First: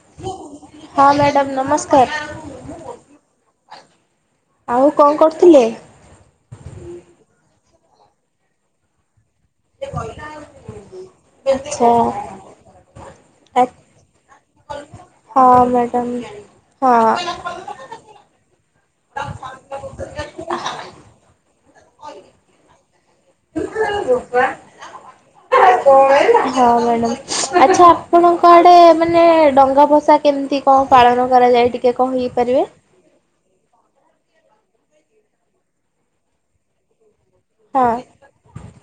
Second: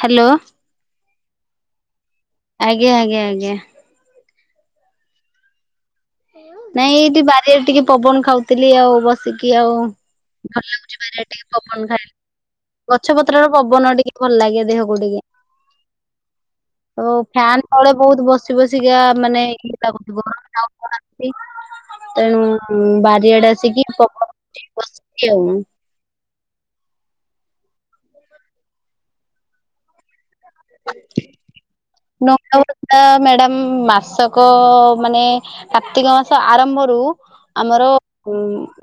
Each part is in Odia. ହ୍ୟାଲୋ ହଁ ମ୍ୟାଡ଼ମ୍ ନମସ୍କାର। ଆଜ୍ଞା ଆଜ୍ଞା ଆଜ୍ଞା। ଆଉ କଣ କରୁଥିଲେ? ନାଇଁ ଏଇଠି ବାରିଆରେ ଟିକେ ପବନ ଖାଉଥିଲି। ଆଉ ବସ ସିକି ଆଉ ଭଲ ଲାଗୁଛି। ବାରିଆଡେ ଟିକେ ପବନ ଆଚ୍ଛା ଖାଇଲେ। ଗଛ ପତ୍ରର ଆ ପବନ ଟିକେ ଭଲ ଲାଗେ। ବହୁଟିକେ ହଁ ମ୍ୟାଡ଼ାମ ଓ ହଁ। ଫ୍ୟାନ ତଳେ ବହୁତ ବସି ବସି ଟିକା ମାନେ ଇଏ ଲାଗୁଥିବ। ଯଉ ତେଣୁ ବାରିଆଡେ ଆସେ ହଁ ମ୍ୟାଡ଼ମ୍। ଆଚ୍ଛା, ଆପଣଙ୍କ ଆଡେ ମାନେ ଡଙ୍ଗା ଭସା କେମିତି କଣ ପାଳନ କରାଯାଏ, ଟିକେ କହି ପାରିବେ? କୃଷକ ମାନେ କାର୍ତ୍ତିକ ମାସ ଆରମ୍ଭରୁ ଆମର ହଁ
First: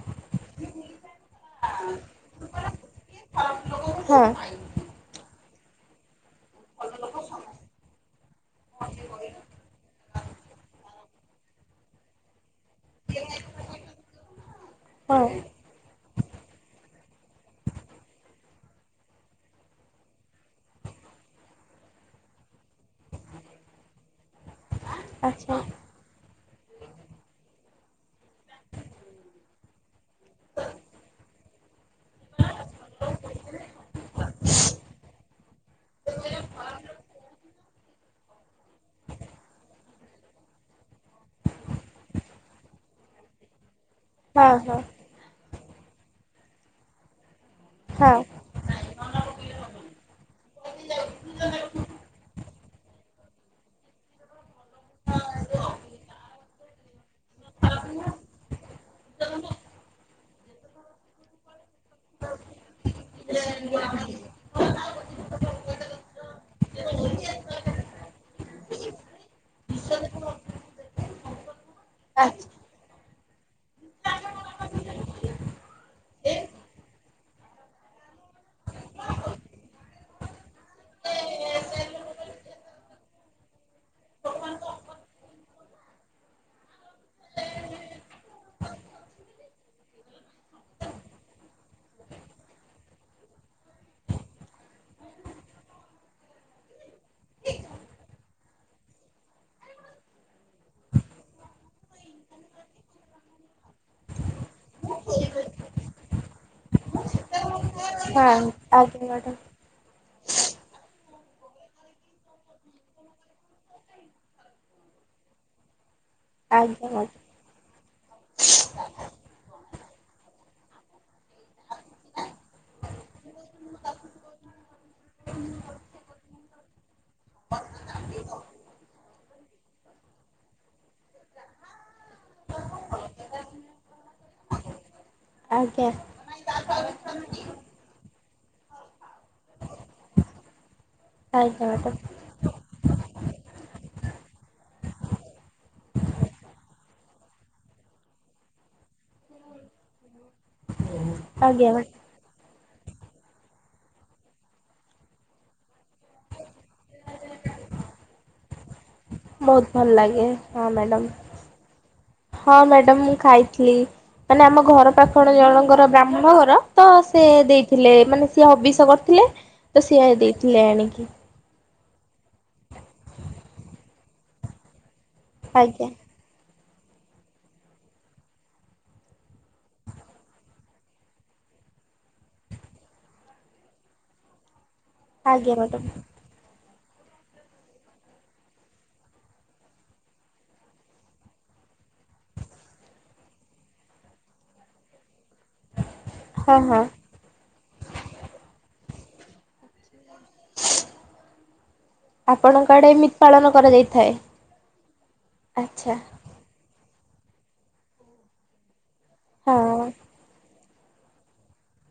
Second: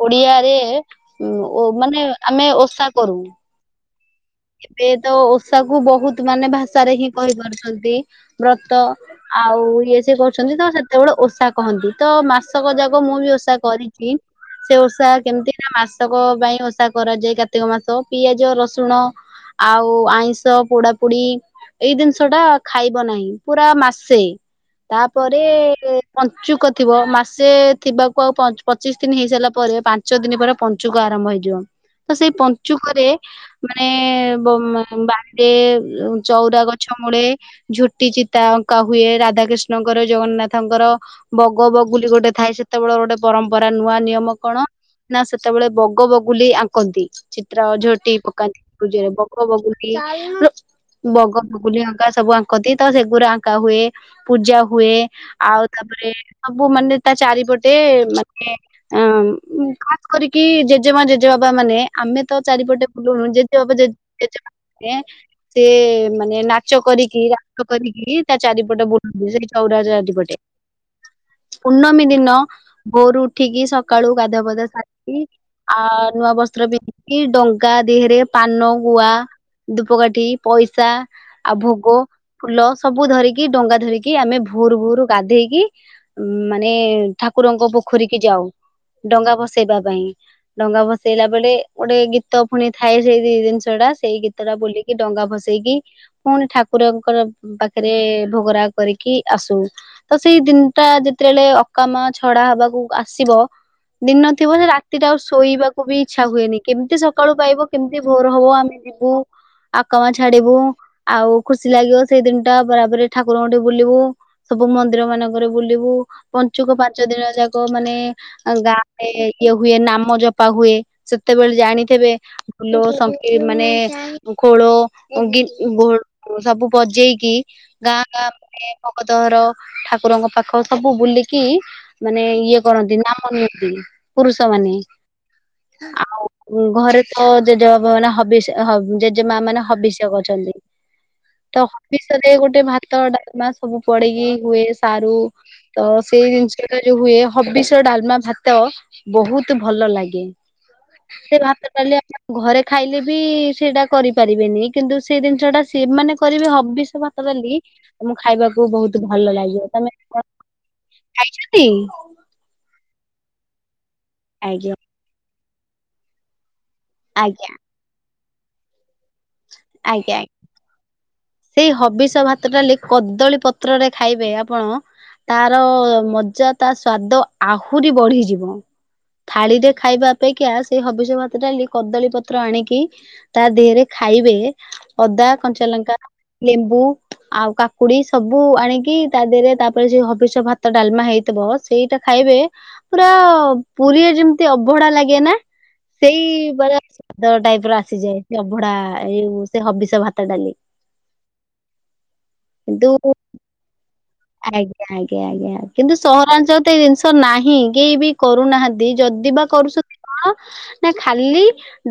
ଓଡିଆରେ ମାନେ ଆମେ ଓଷା କରୁ। ହଁ ଏବେ ତ ଓଷା କୁ ବହୁତ ତ ମାନେ ଭାଷାରେ ହିଁ କହିପାରୁଛନ୍ତି ବ୍ରତ ଆଉ ଇଏ ସେ କରୁଛନ୍ତି ତ ସେ ସେତେବେଳେ ଓଷା କହନ୍ତି। ତ ମାସ ମାସକ ଯାକ ମୁଁ ବି ଓଷା କରିଛି। ସେ ଓଷା ହଁ କେମିତି ନା ମାସକ ପାଇଁ ଓଷା କରାଯାଏ। କାର୍ତିକ ମାସ ପିଆଜ ରସୁଣ ଆଉ ଆଇଁଷ ପୋଡା ପୋଡି ଏଇ ଦିନିଷ ଟା ଖାଇବ ନାହିଁ। ପୁରା ମାସେ, ତାପରେ ଆଚ୍ଛା ପଞ୍ଚୁକ ଥିବ। ମାସେ ଥିବାକୁ ଆଉ ପ-ପଚିଶ ଦିନ ହେଇସାଇଲା ପରେ, ପାଞ୍ଚ ଦିନ ପରେ ପଞ୍ଚୁକ ଆରମ୍ଭ ହେଇ ଜିଅ। ତ ସେହି ପଞ୍ଚୁକରେ ମାନେ ଯିବ ତ ସେଇ ଯିବ ସୁନ୍ଦର ଚପଞ୍ଚୁକରେ ଏଁ ବାଡେ ଚଉରା ଗଛ ମୂଳେ ଝୋଟି। ଚିତା ଅଙ୍କା ହୁଏ ରାଧାକିଷ୍ଣଙ୍କର, ଜଗନ୍ନାଥଙ୍କର, ବଗ, ବଗୁଲି ଗୋଟେ ଥାଏ ସେତେବେଳେ ପରମ୍ପରା। ନୂଆ ନିୟମ କଣ? ହଁ ହଁ ନା ସେତେବେଳେ ବଗ ବଗୁଲି ଆଙ୍କନ୍ତି। ଚିତ୍ର ଝୋଟି ହଁ ପକାନ୍ତି। ପୂଜାରେ ବଗ ବଗୁଲି ଲୋ୍ ବଗ ବଗୁଲି ଅଙ୍କା ସବୁ ଙ୍କ ତି ସେଗୁରାଆଙ୍କା ହୁଏ ପୂଜା ହୁ ହୁଏ। ଆଉ ତାପରେ ସବୁ ମାନେ ତା ଚାରିପଟେ ମାନେ ଅଁ ଉଁ ଖାସ୍ କରିକି ଜେଜେମା ଜେଜେବାବା ମାନେ ଆମେ ତ ଚାରିପଟେ ବୁଲୁନୁ? ଯେଦ୍ ସବୁ ଜେଜେ, ଜେଜେମାମାନେ, ସେ ମାନେ ନାଚ କରିକି ରାଗ କରିକି ତା ଚାରି ଏ ପଟେ [unintelligible] ଚଉରା ଚାରି ପଟେ। ପୂର୍ଣ୍ଣମୀ ଆଚ୍ଛା ଦିନ ଭୋର ରୁ ଉଠିକି ସକାଳୁ ଗାଧୁ ପାଧା ସାରିକି ଆ ନୂଆ ବସ୍ତ୍ର ପିନ୍ଧି ଡଙ୍ଗା ଦେହରେ ପାନ ଗୁଆ, ଦୁପ୍ଲ ପକାଠି ପଇସା ଆଉ ଭୋଗ ଫୁଲ ସବୁ ଧରିକି ଡଙ୍ଗା ଧରିକି, ଆମେ ଭୋର ଭୋରୁ ଗାଧେଇକି ମାନେ-ଏଁ। ଠା ଠାକୁରଙ୍କ ପୋଖରୀ କିି ଯାଉ। ଡଙ୍ଗା ଭସେଇବା ପାଇଁ। ଡଙ୍ଗା ଭସେଇଲା ବେଳେ ଗୋଟେ ଗୀତ ପୁଣି ଥାଏ ସେଇ ଦି ଦି ନ ଜିନିଷ ଟା ସେଇ ଗୀତ ଟା ବୋଲି କି ଡଙ୍ଗା ଭସେଇକି, ପୁଣି ଠାକୁରଙ୍କ ଙ୍କର ପାଖରେ ଭୋଗରା କରିକି ଆସୁ ତ ସେଇ ଦିନ ଟା ଯେତେବେଳେ ଅକାାମ ଛଡା ହବାକୁ ଆସିବ? ଦିନ ଥିବ ସେ ରାତିରେ ଆଉ ଶୋଇବାକୁ ବି ଇଚ୍ଛା ହୁଏନି କେମିତି ସକାଳୁ ପାଇବ କେମତି ଭୋର ହଁ ହବ ଆମେ ଆଜ୍ଞା ଯିବୁ ମ୍ୟାଡ଼ାମ। ଆକାମା ଛାଡିବୁ। ଆଉ ଖୁସି ଲାଗିବ ସେଇ ଦିନଟା ବରାବ ଠାକୁରଙ୍କଠ ବୁଲିବୁ ସବୁ ମନ୍ଦିର ମାନଙ୍କରେ ବୁଲିବୁ। ପଞ୍ଚୁକ ଆଜ୍ଞା ପାଞ୍ଚ ମ୍ୟାଡ଼ାମ ଦିନ ଯାକ ମାନେ ଗାଁ ରେ ଇଏ ହୁଏ ନାମ ଜପ ଜପା ହୁଏ ସେତେବେଳେ ଜାଣିଥିବେ ଫୁଲ, ସଙ୍କିର, ମାନେ ଖୋଳ ଗୀ ଭୋ ସବୁ ବଜେଇକି ଗାଁ ଗାଁ ମାନେ ଭଗତ ଘର ଠାକୁରଙ୍କ ପାଖ ସବୁ ବୁଲିକି ମାନେ ଇଏ କରଣନ୍ତି ନାମ ନିଅନ୍ତି ପୁରୁଷମାନେ। ଆଜ୍ଞା। ମୋ ଜେଜେ ବାପା ମାନେ ହବିଷ ଜେଜେ ମା ମାନେ ହବିଷ୍ୟ କରୁଛନ୍ତି। ତ ଆଜ୍ଞା ମ୍ୟାଡ଼ାମ ହବିଷରେ ଗୋଟେ ଭାତ ଡାଲମା ସବୁ ପଡେଇକି ହୁଏ ସାରୁ ତ ସେଇ ଜିନିଷ ଟା ଯୋଉ ହୁଏ। ହବିଷ ଡାଲମା ଭାତ ବହୁତ ଭଲ ଲାଗେ, ସେ ଆଜ୍ଞା ଭାତ ମ୍ୟାଡ଼ାମ। ଡାଲି ଆପଣ ଘରେ ଖାଇଲେ ବି ସେଇଟା କରିପାରିବେନି କିନ୍ତୁ ସେଇ ଜିନିଷ ଟା ସେମାନେ କରିବେ ହବିଷ୍ୟ ଭାତ ଡାଲି ଲି ମୁଁ ଖାଇବାକୁ ବହୁତ ଭଲ ବହୁତ ଲାଗିବ ଭଲ ତମେ ଲାଗେ କଣ ହଁ ମ୍ୟାଡମ। ଖାଇଛନ୍ତି ହଁ ମ୍ୟାଡମ୍ ମୁ ଖାଇଥିଲି ମାନେ ଆମ ଆଜ୍ଞା ଘର ପାଖଣ ଜଣଙ୍କର ବ୍ରାହ୍ମଣଘର ତ ସେ ଆଜ୍ଞା ଦେଇଥିଲେ ମାନେ ସିଏ ହବିଷ କରିଥିଲେ ତ ଆଜ୍ଞା ସିଏ ଆଜ୍ଞା। ଦେଇଥିଲେ ଆଣିକି। ସେଇ ହବିଷ ଭାତ ଡ଼ାଲି କଦଳୀ ପତ୍ରରେ ଖାଇବେ ଆପଣ ତାର ଆଜ୍ଞା ମଜା ତା ସ୍ଵାଦ ଆହୁରି ବଢିଯିବ। ଥାଳିରେ ଖାଇବା ଅପେକ୍ଷା ସେଇ ହବିଷ ଭାତ ଡା କଦଳୀ ପତ୍ର ଆଣିକି ତା ଦେହରେ ଖା ଖାଇବେ ଅଦା, ଆଜ୍ଞା କଞ୍ଚା ମ୍ୟାଡ଼ାମ୍ ଲଙ୍କା, ଲେମ୍ବୁ ଆଉ କାକୁଡି ସବୁ ଆଣିକି ତା ଦେହରେ ତାପରେ ସେ ହବିଷ ଭାତ ଡାଲମା ହେଇଥିବ ସେଇଟା ଖାଇ ଏବେ ପୁର ପୁରୀରେ ଯେମତି ଅବହଡା ଲାଗେ ନା ସେଇ ହଁ ବରା ହଁ ସ୍ଵାଦ ଟାଇପ ର ଆସିଯାଏ ସେ ଅଭଡା ଏ ସେ ହବିଷ ଭାତ, ଡାଲି। ଆପଣଙ୍କ ଆଡେ କିନ୍ତୁ ଏମିତି ପାଳନ କରାଯାଇଥାଏ? ଆଜ୍ଞା ଆଜ୍ଞା ଆଜ୍ଞା ଆଚ୍ଛା କିନ୍ତୁ ସହରାଞ୍ଚଳ ତ ଏଇ ଜିନିଷ ତ ନାହିଁ କେହି ବି କରୁନାହାନ୍ତି ଯଦି ବା ହଁ କରୁଛନ୍ତି କଣ? ନା ଖାଲି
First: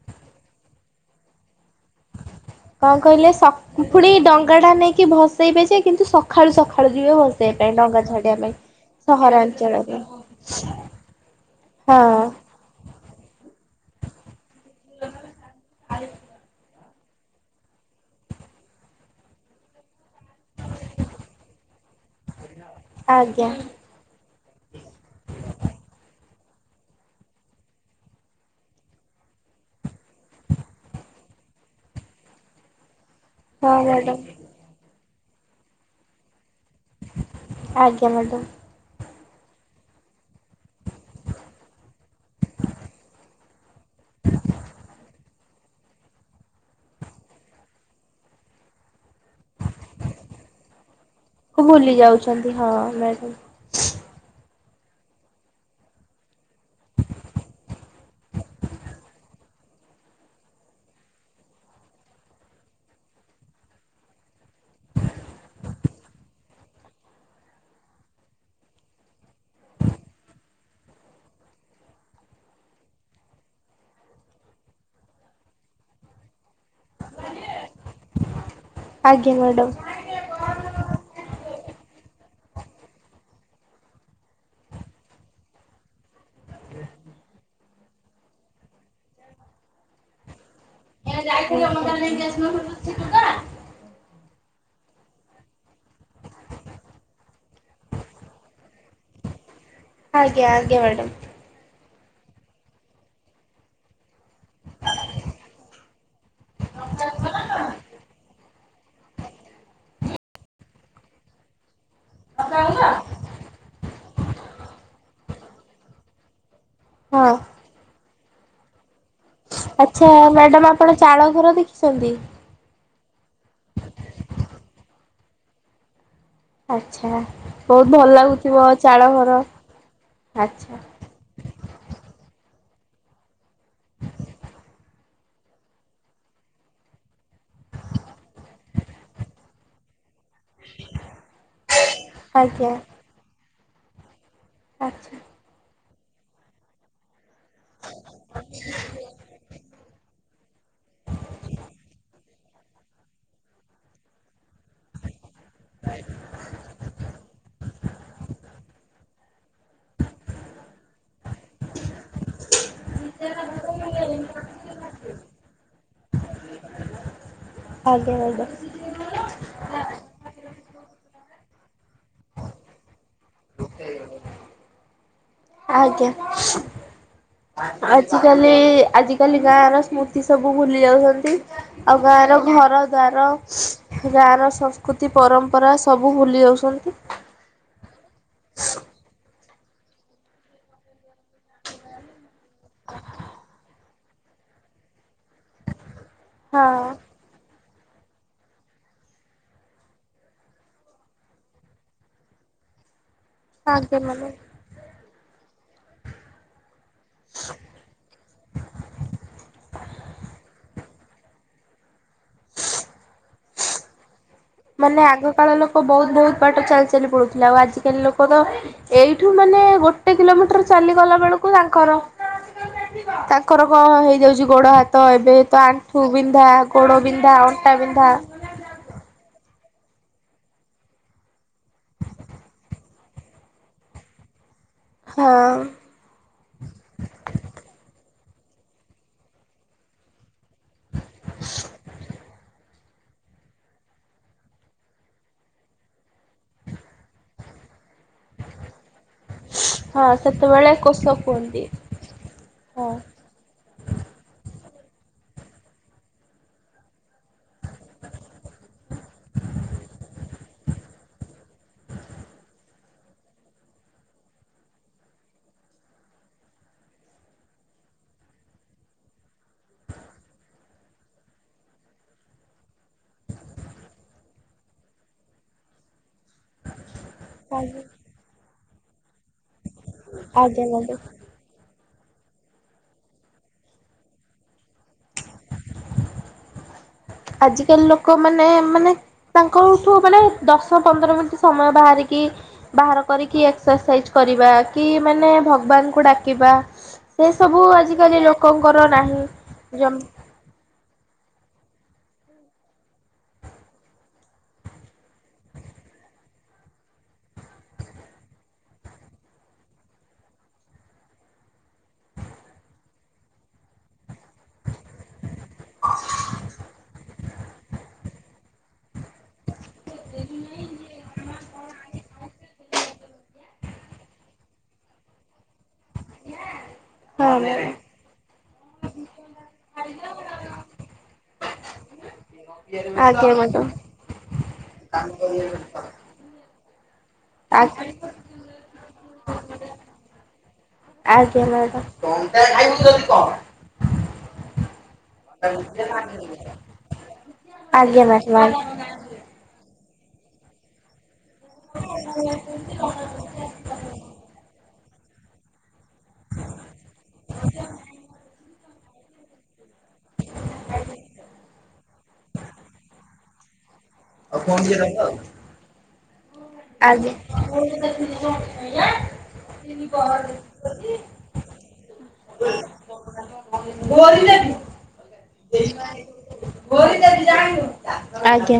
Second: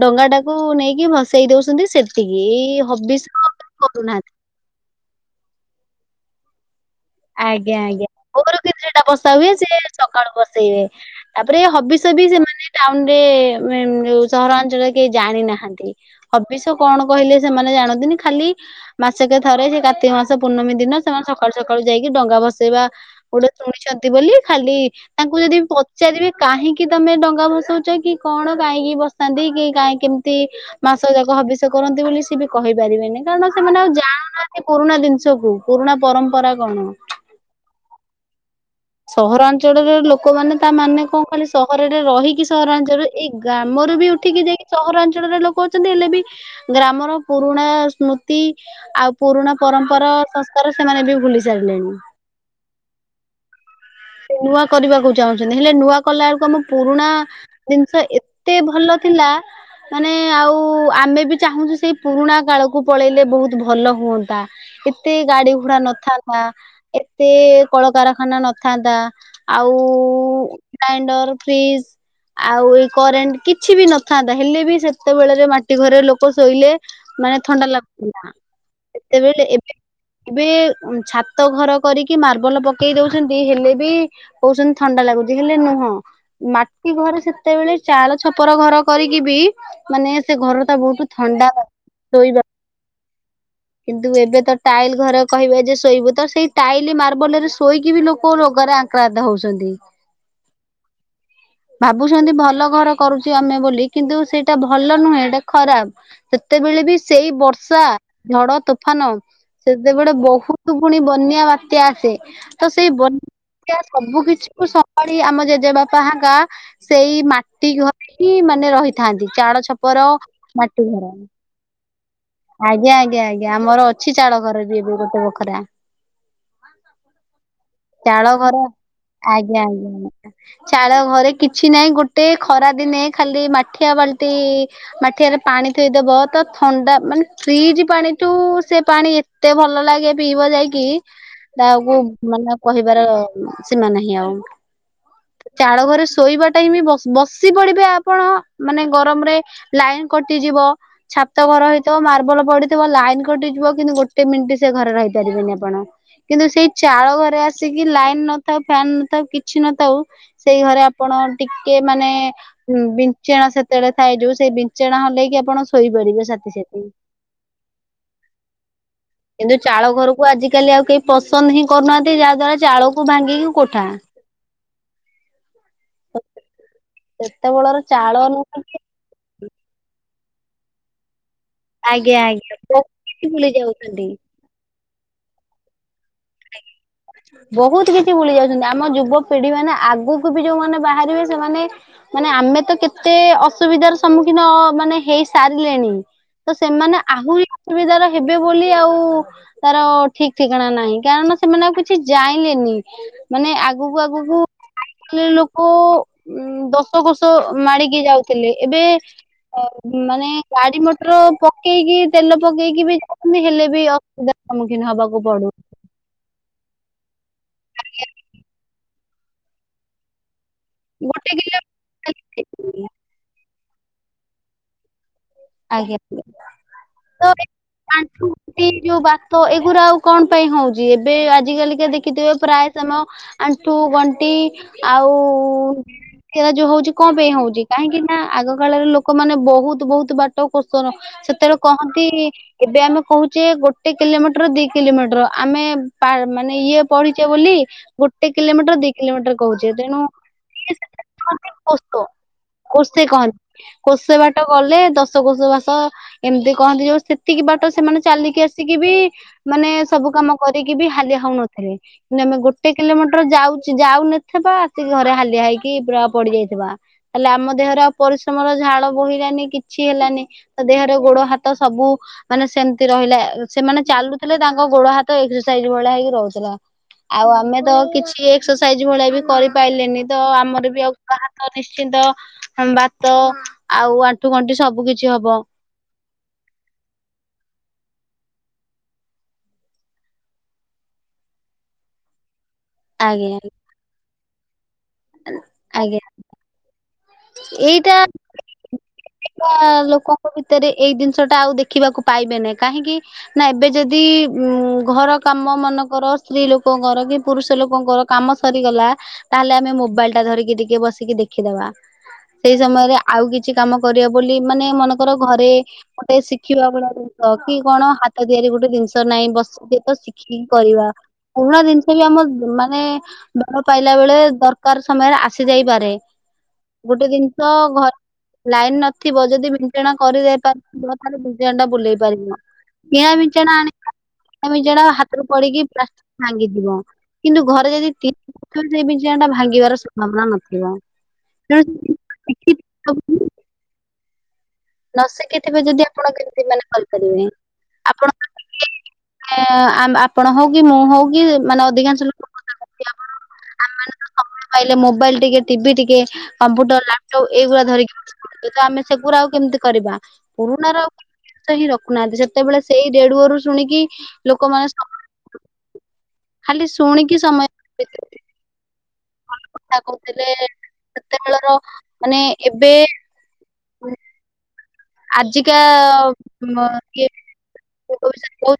ଡଙ୍ଗା ଟାକୁ ନେଇକି ଭସେଇ ଦଉଛନ୍ତି ସେତିକି ଏଇ କଣ କହିଲେ ହବିଷ ସ ପୁଣି କରୁନାହାନ୍ତି। ଡଙ୍ଗା ଟା ନେଇକି ଭସେଇବେ ଯେ କିନ୍ତୁ ସଖାଳୁ ସଖାଳୁ ସଖାଳୁ ଯିବ ଭସେଇବା ପାଇଁ ଡଙ୍ଗା ଛାଡିବା ପାଇଁ। ସେଟା ବସା ହୁଏ ସେ ସହରାଞ୍ଚଳରେ ସକାଳୁ ବସେଇଏ ତାପରେ ହବିଷବି ହଁ ସେମାନେ ଟାଉନରେ ଉ ସହରାଞ୍ଚଳରେ କେହି ଜାଣି ନାହାନ୍ତି ହବିଷ ତ କଣ କହିଲେ ସେମାନେ ଜାଣନ୍ତିନି ଖାଲି ମାସକେ ଥରେ ସେ କାର୍ତ୍ତିକ ମାସ ପୂର୍ଣ୍ଣମୀ ଦିନ ସେମାନେ ସକାଳୁ ସକାଳୁ ସକାଳୁ ଯାଇକି ଡଙ୍ଗା ଭସେଇବା ଗୋଟେ ଆଜ୍ଞା ଶୁଣିଛନ୍ତି ବୋଲି ଖାଲି ତାଙ୍କୁ ଯଦି ପଚାରିବେ କାହିଁକି ତମେ ଡଙ୍ଗା ଭସଉଛ କି କଣ କାହିଁକି ଭସାନ୍ତି କି କାଁ କେମିତି ମାସ ଯାକ ହବିଷ କରନ୍ତି ବୋଲି ସି ବି କହିପାରିବେନି? କାରଣ ହଁ ସେମାନେ ଆଉ ମ୍ୟାଡ଼ାମ୍ ଜାଣୁନାହାନ୍ତି ପୁରୁଣା ଦିନିସକୁ ପୁରୁଣା ପରମ୍ପରାକୁ। ଆଜ୍ଞା ମ୍ୟାଡ଼ାମ। ସହରାଞ୍ଚଳର ଲୋକମାନେ ତା ମାନେ କଣ ଖାଲି ସହରରେ ରହିକି ସହରାଞ୍ଚଳରେ ଏଇ ଗ୍ରାମରୁ ଉଠିକି ଯାଇକି ସହରାଞ୍ଚଳରେ ଲୋକ ଅଛନ୍ତି ହେଲେ ବି ଗ୍ରାମର ପୁରୁଣା ସ୍ମୃତି ଆଉ ପୁରୁଣା ପରମ୍ପରା ସଂସ୍କାରରେ ସେମାନେ ବି ଭୁଲି ସାରିଲେଣି। ଯାଉଛନ୍ତି ହଁ ମ୍ୟାଡ଼ାମ ସେ ନୂଆ କରିବାକୁ ଚାହୁଁଛନ୍ତି ହେଲେ ନୂଆ କଲା ବେଳକୁ ଆମ ପୁରୁଣା ଜିନିଷ ଏତେ ଭଲ ଥିଲା ମାନେ ଆଉ ଆମେ ବି ଚାହୁଁଛୁ ସେଇ ପୁରୁଣା କାଳକୁ ପଳେଇଲେ ବହୁତ ଭଲ ହୁଅନ୍ତା। ଏତେ ଗାଡି ଘୋଡା ନଥାନ୍ତା ଏତେ କଳକାରଖାନା ନ ଥାନ୍ତା ଆଉ ଗ୍ରାଇଣ୍ଡର, ଫ୍ରିଜ ଆଉ ଏ କରେଣ୍ଟ କିଛି ବି ନଥାନ୍ତା ହେଲେ ବି ସେତେବେଳେରେ ମାଟି ଘରେ ଲୋକ ଶୋଇଲେ ମାନେ ଥଣ୍ଡା ଲାଗୁଥିଲା। ଆଜ୍ଞା ସେତେବେଳେ ମ୍ୟାଡ଼ାମ। ଏବେ ଏବେ ଛାତ ଘର କରିକି ମାର୍ବଲ ପକେଇ ଦଉଛି। ହେଲେ ବି କହୁସନ୍ତି ଥଣ୍ଡା ଲାଗୁଛି ହେଲେ ନୁହଁ ମାଟି ଘରେ ସେତେବେଳେ ଚାଳ ଛପର ଘର କରିକି ବି ମାନେ ସେ ଘର ତା ବହୁତ ଥଣ୍ଡା ଯାଇଥିଲିଛି ଶୋଇବା ଟା [inaudible] କିନ୍ତୁ ଏବେ ତ ଟାଇଲ ଘରକହିବେ ଯେ ଶୋଇବୁ ତ ସେଇ ଟାଇଲ ମାର୍ବଲ ରେ ଶୋଇକି ବି ଲୋକ ରୋଗରେ ଆକ୍ରାନ୍ତ ହଉସନ୍ତି। ଆଞା ଆଞା ମ୍ୟାଡ଼ାମ୍। ଭାବୁଛନ୍ତି ଭଲ ଘର କରୁଛୁ ଆମେ ବୋଲି କିନ୍ତୁ ସେଇଟା ଭଲ ନୁହେଁ ଏଟା ଖରାପ ସେତେ ବି ଳେ ବି ସେଇ ବର୍ଷା ଝଡ ତୋଫାନ ସେତେବେଳେେ ବହୁତ ଫୁଣି ବନ୍ୟା ବାତ୍ୟା ଆସେ ତ ସେଇ ସବୁ କିଛି କୁ ସମାଳି ଆମ ଜେଜେବାପା ହକା ସେଇ ହଁ ମାଟି ଘରିକି ମା ମାନେ ରହିଥାନ୍ତି। ଚାଳ ଛପର ଆଚ୍ଛା ମ୍ୟାଡାମ ଆପଣ ଚାଳ ଘର ଦେଖିଛନ୍ତି। ଆଜ୍ଞା ଆଜ୍ଞା ଆଜ୍ଞା ଆମର ଅଛି ଚାଳ ଘର ବି ଏବେ ଗୋଟେ ବଖରା। ଆଚ୍ଛା ବହୁତ ଭଲ ଚାଳ ଲାଗୁଥିବ ଘର ଚାଳ ଘର ଆଜ୍ଞା ଆଜ୍ଞା ଆା ଆଚ୍ଛା ଚାଳ ଘରେ କିଛି ନାହିଁ ଗୋ ଟେ ଖରା ଦିନେ ଖାଲି ମାଠିଆ ବାଲ୍ଟି ମାଠିଆରେ ପାଣି ଥୋଇଦବ ତ ଥଣ୍ଡା ମାନେ ଫ୍ରିଜ ପାଣିଠୁ ସେ ପାଣି ଏତେ ଭଲ ଲାଗେ ପିଇବ ଯାଇକି ତା ମାନେ ଆଜ୍ଞା। କହିବାର ସୀମା ନାହିଁ ଆଉ ଆଚ୍ଛା ଚାଳଘରେ ଶୋଇବା ଟାଇ ବସି ପଡିବେ ଆପଣ ମାନେ ଗରମରେ ଲାଇନ କଟିଯିବ ଛାତ ଘର ମାର୍ବଲ ପଡିଥିବ ଲାଇନ କଟିଯିବ କିନ୍ତୁ ଗୋଟେ ମିନିଟ ସେ ଘରେ ରହିପାରିବେନି ଆପଣ। କିନ୍ତୁ ସେଇ ଚାଳ ଘରେ ଆସିକି ଲାଇନ ନଥାଉ ଫ୍ୟାନ ନଥାଉ କିଛି ନଥାଉ ସେଇ ଘରେ ଆପଣ ଟିକେ ମାନେ ବିଛଣା ସେତେଳେ ଥାଏ ଯୋଉ ସେଇ ବିଛଣା ହଲେେଇକି ଆପଣ ଶୋଇପାରିବେ। ସାଥି ସାଥି ଆଜ୍ଞା ମ୍ୟାଡ଼ାମ। କିନ୍ତୁ ଚାଳ ଘରକୁ ଆଜି ଆ କାଲି ଆଉ କେହି ପସନ୍ଦ ହିଁ କରୁନାହାନ୍ତି ଯାହା ଦ୍ଵାରା ଚାଳକୁ ଭାଙ୍ଗିକି କୋଠା ଆଜ୍ଞା ସେତେବେଳର ଚାଳ ଆଜିକାଲି ନୁହଁ ଆଜିକାଲି ଗାଁ ର ସ୍ମୃତି ସବୁ ଭୁଲି ଯାଉସନ୍ତି। ଆଉ ଆଜ୍ଞା ଗାଁର ଆଜ୍ଞା ଘର ବହୁତ କିଛି ଭୁଲି ଯାଉଛନ୍ତି। ଦ୍ୱାର ଗାଁର ସସ ସଂକୃତି ପରମ୍ପରା ସବୁ ଭୁଲି ଯାଉସନ୍ତି। ବହୁତ କିଛି ଭୁଲି ଯାଉଛନ୍ତି ଆମ ଯୁବପିଢି ମାନେ ଆଗକୁ ବି ଯୋଉମାନେ ବାହାରିବେ ସେମାନେ ମାନେ ଆମେ ତ କେତେ ଏତେ ଅସୁବିଧାର ସମ୍ମୁଖୀନ ମାନେ ହେଇସାରିଲେଣି। ତ ହଁ ସେମାନେ ଆହୁରି ଅସୁବିଧାର ହେବେ ବୋଲି ଆଉ ତାର ଠିକ ଠିକଣା ନାହିଁ। କାରଣ ସେମାନେ ଆଉ କିଛି ଜାଇଲେନି ମାନେ ଆଗକୁ ଆଜ୍ଞା ମ୍ୟାଡ଼ାମ। ଆଗକୁ ଲି ଲୋକ ଉ ଦଶ କୋଷ ମାଡିକି ଯାଉଥିଲେ ଏବେ ମାନେ ଗାଡି ମଟର ପକେଇକି ତେଲ ପକେଇକି ବି ଯାଉଛନ୍ତି ହେଲେ ବି ଅସୁବିଧା ମାନେ ଆଗ କାଳ ଲୋକ ବହୁତ ବହୁତ ବାଟ ଚାଲି ଚାଲି ପଡୁଥିଲେ ଆଉ ଆଜିକାଲି ଲୋକ ତ ଏଇଠୁ ମାନେ ଗୋଟେ କିଲୋମିଟର ଚାଲିଗଲା ଗୋଟେ ବେଳକୁ କିଲୋ ତାଙ୍କର ଖାଲି ଖାଇପାରିବେ। ର କ ହେଇଯାଉଉଛି ଗୋଡ଼ ହାତ ଏବେ ତ ଆଜ୍ଞା ଆଣ୍ଠୁ ଆଜ୍ଞା। ବିନ୍ଧା ଗୋଡ ତ ବିନ୍ଧା ଏ ଅଣ୍ଟା ବିନ୍ଧା କୁକୁର ଆଉ କଣ ପାଇଁ ହଉଛି ଏବେ ଆଜି କାଲିକା ଦେଖିଥିବେ ପ୍ରାୟ ସମୟ ଆଣ୍ଠୁ ଗଣ୍ଠି ଆଉ ହଁ ସେଟା ଯୋଉ ହଉଛି କଣ ପାଇଁ ହଉଛି କାହିଁକି ନା ଆଗ କାଳରେ ଲୋକମାନେେ ବହୁତ ବହୁତ ବା କୋଷର ସେତେବେଳେ କହନ୍ତି ଏବେ ଆମେ କହୁଛେ ଗୋଟେ କିଲୋମିଟର ଦି କିଲୋମିଟର। ଆମେ ମାନେ ଇଏ ପଢିଛେ ବୋଲି ଗୋଟେ କିଲୋମିଟର ଦି କିଲୋମିଟର କହୁଚେ ତେଣୁ ହଁ ସେତେବେଳେ କୋଷ କୁହନ୍ତି ହଁ କୋସେ କହନ୍ତି କୋସେ ବାଟ ଗଲେ ଦଶକୋଷ ବାସ ଏମିତି କହନ୍ତି ଯୋଉ ସେତିକି ବାଟ ସେମାନେ ଚାଲିକି ଆସିକି ବି ମାନେ ସବୁ କାମ କରିକି ବି ହାଲିଆ ହଉନଥିଲେ କିନ୍ତୁ ଆମେ ଗୋଟେ କିଲୋମିଟର ଯାଉଛି ଯାଉନଥିବା ଆସିକି ଘରେ ହାଲିଆ ହେଇକି ପୁରା ପଡିଯାଇଥିବା ତାହେଲେ ଆମ ଦେହରେ ଆଉ ପରିଶ୍ରମର ଝାଳ ବୋହିଲାନି କି କିଛି ହେଲାନି ତା ଦେହରେ ଗୋଡ ହାତ ସବୁ ମାନେ ସେମିତି ରହିଲା ସେମାନେ ଚାଲୁଥିଲେ ତାଙ୍କ ଗୋଡ ହାତ ଏକ୍ସରସାଇଜ୍ ଭଳିଆ ହେଇକି ରହୁଥିଲା। ଆଉ ଆମେ ତ ଆଜ୍ଞା କିଛି ଏକ୍ସରସାଇଜ ଭଳିଆ ବି କରିପାଇଲେନି ତ ଆଜ୍ଞା ଆମର ବି ଆଉ ମ୍ୟାଡ଼ାମ। ଗୋଡ଼ ହାତ ନିସ୍ଚି କିମ୍ବା ଭାତ ଆଉ ଆଣ୍ଠୁ ଗଣ୍ଠି ସବୁ କିଛି ହବ। ଆଜିକାଲି ଲୋକ ମାନେ ମାନେ ତାଙ୍କଠୁ ମାନେ ଦଶ, ପନ୍ଦର ମିନିଟ ସମୟ ବାହାରିକି କି ବାହାର ଆଜ୍ଞା କରିକି ଏକ୍ସରସାଇଜ କରିବା କି ମାନେ ଆଜ୍ଞା। ଭଗବାନଙ୍କୁ ଡାକିବା ସେ ସବୁ ଏଇଟା ଆଜିକାଲି ଲୋକଙ୍କର ନାହିଁ [unintelligible] ଜମ୍ ଲୋକଙ୍କ ଭିତରେ ଏଇ ଦିନ୍ସ ଆଉ ଦେଖିବାକୁ ପାଇବେନି କାହିଁକି ନା ଏବେ ଯଦି ଉଁ ଘର କାମ ମାନେକର ସ୍ତ୍ରୀ ଲୋକଙ୍କର କି ପୁରୁଷ ଲୋକଙ୍କର କାମ ସରିଗଲା। ତାହେଲେ ଆମେ ମୋବାଇଲ ଟା ଧରିକି ଟିକେ ବସିକି ଦେଖ ଦେଖିଦବା ସେଇ ସମୟରେ ଆଉ କିଛି କାମ କରିବା ବୋଲି ମାନେ ମନେକର ଘରେ ଗୋଟେ ଶିଖିବା ଭଳିଆ ଦନ୍ସ କି କଣ ହାତ ତିଆରି ଗୋଟେ ଜିନିଷ ନାହିଁ। ବସିକି ତ ଶିଖିକି କରିବା ପୁରୁଣା ଜିନିଷ ବି ଆମ ମାନେ ବାଳ ପାଇଲା ବେଳେ ଦରକାର ସମୟରେ ଆସି ଯାଇପାରେ। ଗୋଟେ ହଁ ଜିନିଷ ମ୍ୟାମ୍। ଘର ଲାଇନ ନଥିବ ଯଦି ବିଞ୍ଚଣା କରିଦେଇ ପାରିବ ତାହେଲେ ବିଞ୍ଚଣା ଟା ବୁଲେଇ ପାରିବ। କିଣା ଆଜ୍ଞ ବିଞ୍ଚଣା ମାଡମ। ଆଣି ବିଞ୍ଚଣା ହାତରୁ ପଡିକି ଭାଙ୍ଗି ଜିବ କିନ୍ତୁ ଆ ଘରେ ଯଦି ତିଆରି ସେ ବିଞ୍ଚଣା ଟା ଭାଙ୍ଗିବାର ସମ୍ଭାବନା ନଥିବ। ତେଣୁ ଶିଖି [unintelligible] ନ ଶିଖିଥିବେ ଯଦି ଆପଣ କେମିତି ମାନେ କରିପାରିବେ ଆପଣ ଆଜ୍ଞା। ମାନେ ଆମ ଆପଣ ହଉ କି ମୁଁ ହଉ କି ମାନେ ଅଧିକାଂଶ ଲୋକ କଥା ଆମ ଆ ସମୟ ପାଇଲେ ମୋବାଇଲ ଟିକେ ଟିଭି ଟିକେ କମ୍ପ୍ୟୁଟର, ଲାପଟପ୍ ଏଇଗୁରା ଧରିକି ଆମେ ସେଗୁରା କେମିତି କରିବା ପୁରୁଣାର ହିଁ ରଖୁନାହାନ୍ତି ସେତେବେଳେ ସେଇ ରେଡୁଓରୁୁ ଶୁଣିକି ଲୋକମାନେ ଖାଲି ଶୁଣିକି ଆଜ୍ଞା। କଥା କହୁଥିଲେ ସେତେବେଳର ମାନେ ଏବେ ବୋ ରି ଦେବୀ। ଆଜିକା ଇଏ ଆଚ୍ଛା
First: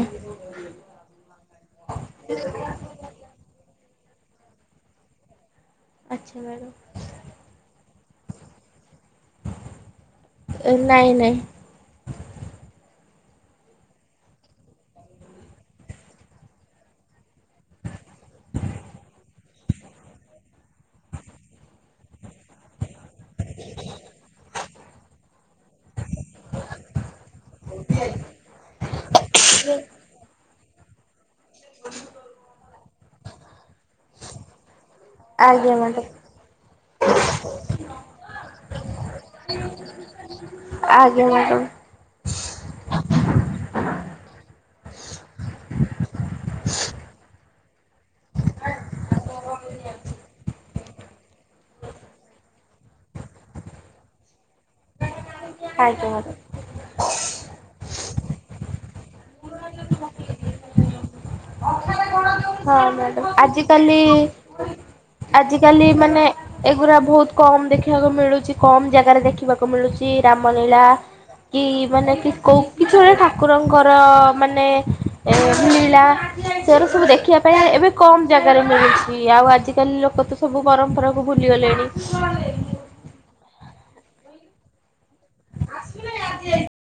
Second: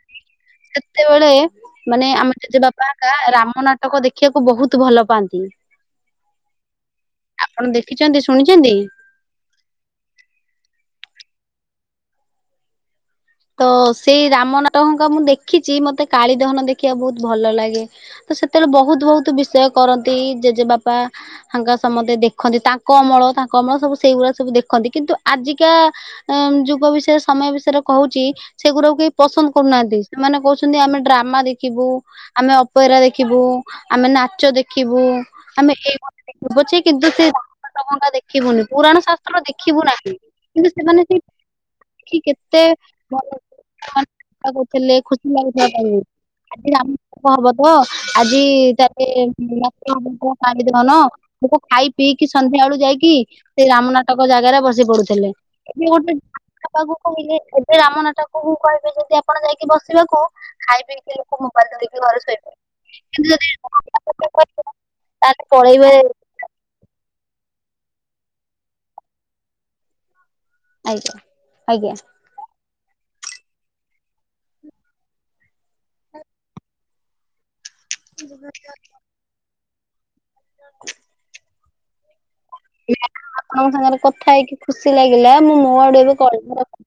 ସେତେବେଳେ ମାନେ ଆମେ ଜେଜେ ବାପା ରାମ ନାଟକ ଦେଖିବାକୁ ବହୁତ ଭଲ ପାଆନ୍ତି। ଆଚ୍ଛା ମ୍ୟାଡମ। ଆପଣ ଦେଖିଛନ୍ତି ଶୁଣିଛନ୍ତି? ନାଇଁ ନହିଁ। ତ ସେଇ ରାମନାଟଙ୍କା ମୁଁ ଦେଖିଛି ମତେ କାଳୀଦହନ ଦେଖିବା ବହୁତ ଭଲ ଲାଗେ ତ ସେତେବେଳେ ବହୁତ ବହୁତ ବିଷୟ କରନ୍ତି ଜେଜେ ବାପାଙ୍କ ହାଁକା ସମସ୍ତେ ଦେଖନ୍ତି ତାଙ୍କ ଅମଳ ତାଙ୍କ ଅମଳ ସବୁ ସେଇଗୁଡା ସବୁ ଦେଖ ଦେଖନ୍ତି କିନ୍ତୁ ଆଜିକା ଯୁଗ ବିଷୟରେ ସମୟ ବିଷୟ କହୁଛି ସେଗୁଡାକୁ କେହି ପସନ୍ଦ କରୁନାହାନ୍ତି ସେମାନେ କହୁଛନ୍ତି ଆମେ ଡ୍ରାମା ଦେଖିବୁ ଆମେ ପଇରା ଦେଖିବୁ ଆମେ ନାଚ ଦେଖିବୁ ଆମେ ଆଜ୍ଞା ଏଇଗ ମ୍ୟାଡ଼ାମ ଦେଖିବୁ ପଛେ କିନ୍ତୁ ସେ ଦେଖିବୁନି ପୁରାଣ ଶାସ୍ତ୍ର ଦେଖିବୁ ନାହିଁ କିନ୍ତୁ ସେମାନେ ସେଇ ଆଜ୍ଞା ମ୍ୟାଡ଼ାମ କି କେତେ ଥିଲେ ଖୁସି ଲାଗୁଥିଲା ଆଜି ଆମ ପୁଅ ଆଜି ତାଲେ ପାଣି ଦେହନ ତାକୁ ଖାଇ ପିଇକି ସନ୍ଧ୍ୟା ସକାଳୁ ଯାଇକି ସେ ରାମନାଥକ ଜାଗାରେ ବସି ପଡୁଛି ଏବେ ଆଜ୍ଞା ଗୋଟେ ମ୍ୟାଡ଼ାମ। ବାପ କହିଲେ ଏବେ ରାମ ନାଟାକୁ କହିବେ ଯଦି ଆପଣ ଯାଇକି ବସିବାକୁ ଖାଇ ପିଇକି ଲୋକ ମୋବାଇଲ ହଁ ଧରିକି ଘରେ ଶୋଇପଡିବେ ମ୍ୟାଡ଼ାମ କିନ୍ତୁ ଯଦି ଆଜିକାଲି ତାହେଲେ ଆଜିକାଲି ପଳେଇବେ ମାନେ ଏଗୁଡା କମ ଦେଖିବାକୁ ମିଳୁଛି କମ ଜାଗାରେ ଦେଖିବାକୁ ମିଳୁଛି ରାମଲୀଳା ଆଜ୍ଞା କି ଆଜ୍ଞା। ମାନେ କି କୋଉଁ କିଛି ଗୋଟେ ଠାକୁରଙ୍କର ମାନେ ଏ ନିଳା ସେରା ସବୁ ଦେଖିବା ପା ଇଁ ଏବେ କମ ଜାଗାରେ ମିଳୁଛି ଆଉ ଆଜିକାଲି ଲୋକ ତ ସବୁ ପରମ୍ପରାକୁ ଭୁଲିଗଲେଣି। ହୁ ଯା ହୋଉ ଆପଣଙ୍କ ସାଙ୍ଗରେ କଥା ହେଇକି ଖୁସି ଲାଗିଲା ମୁଁ ମୋ ଆଡୁ ଏବେ କଲ୍ [unintelligible]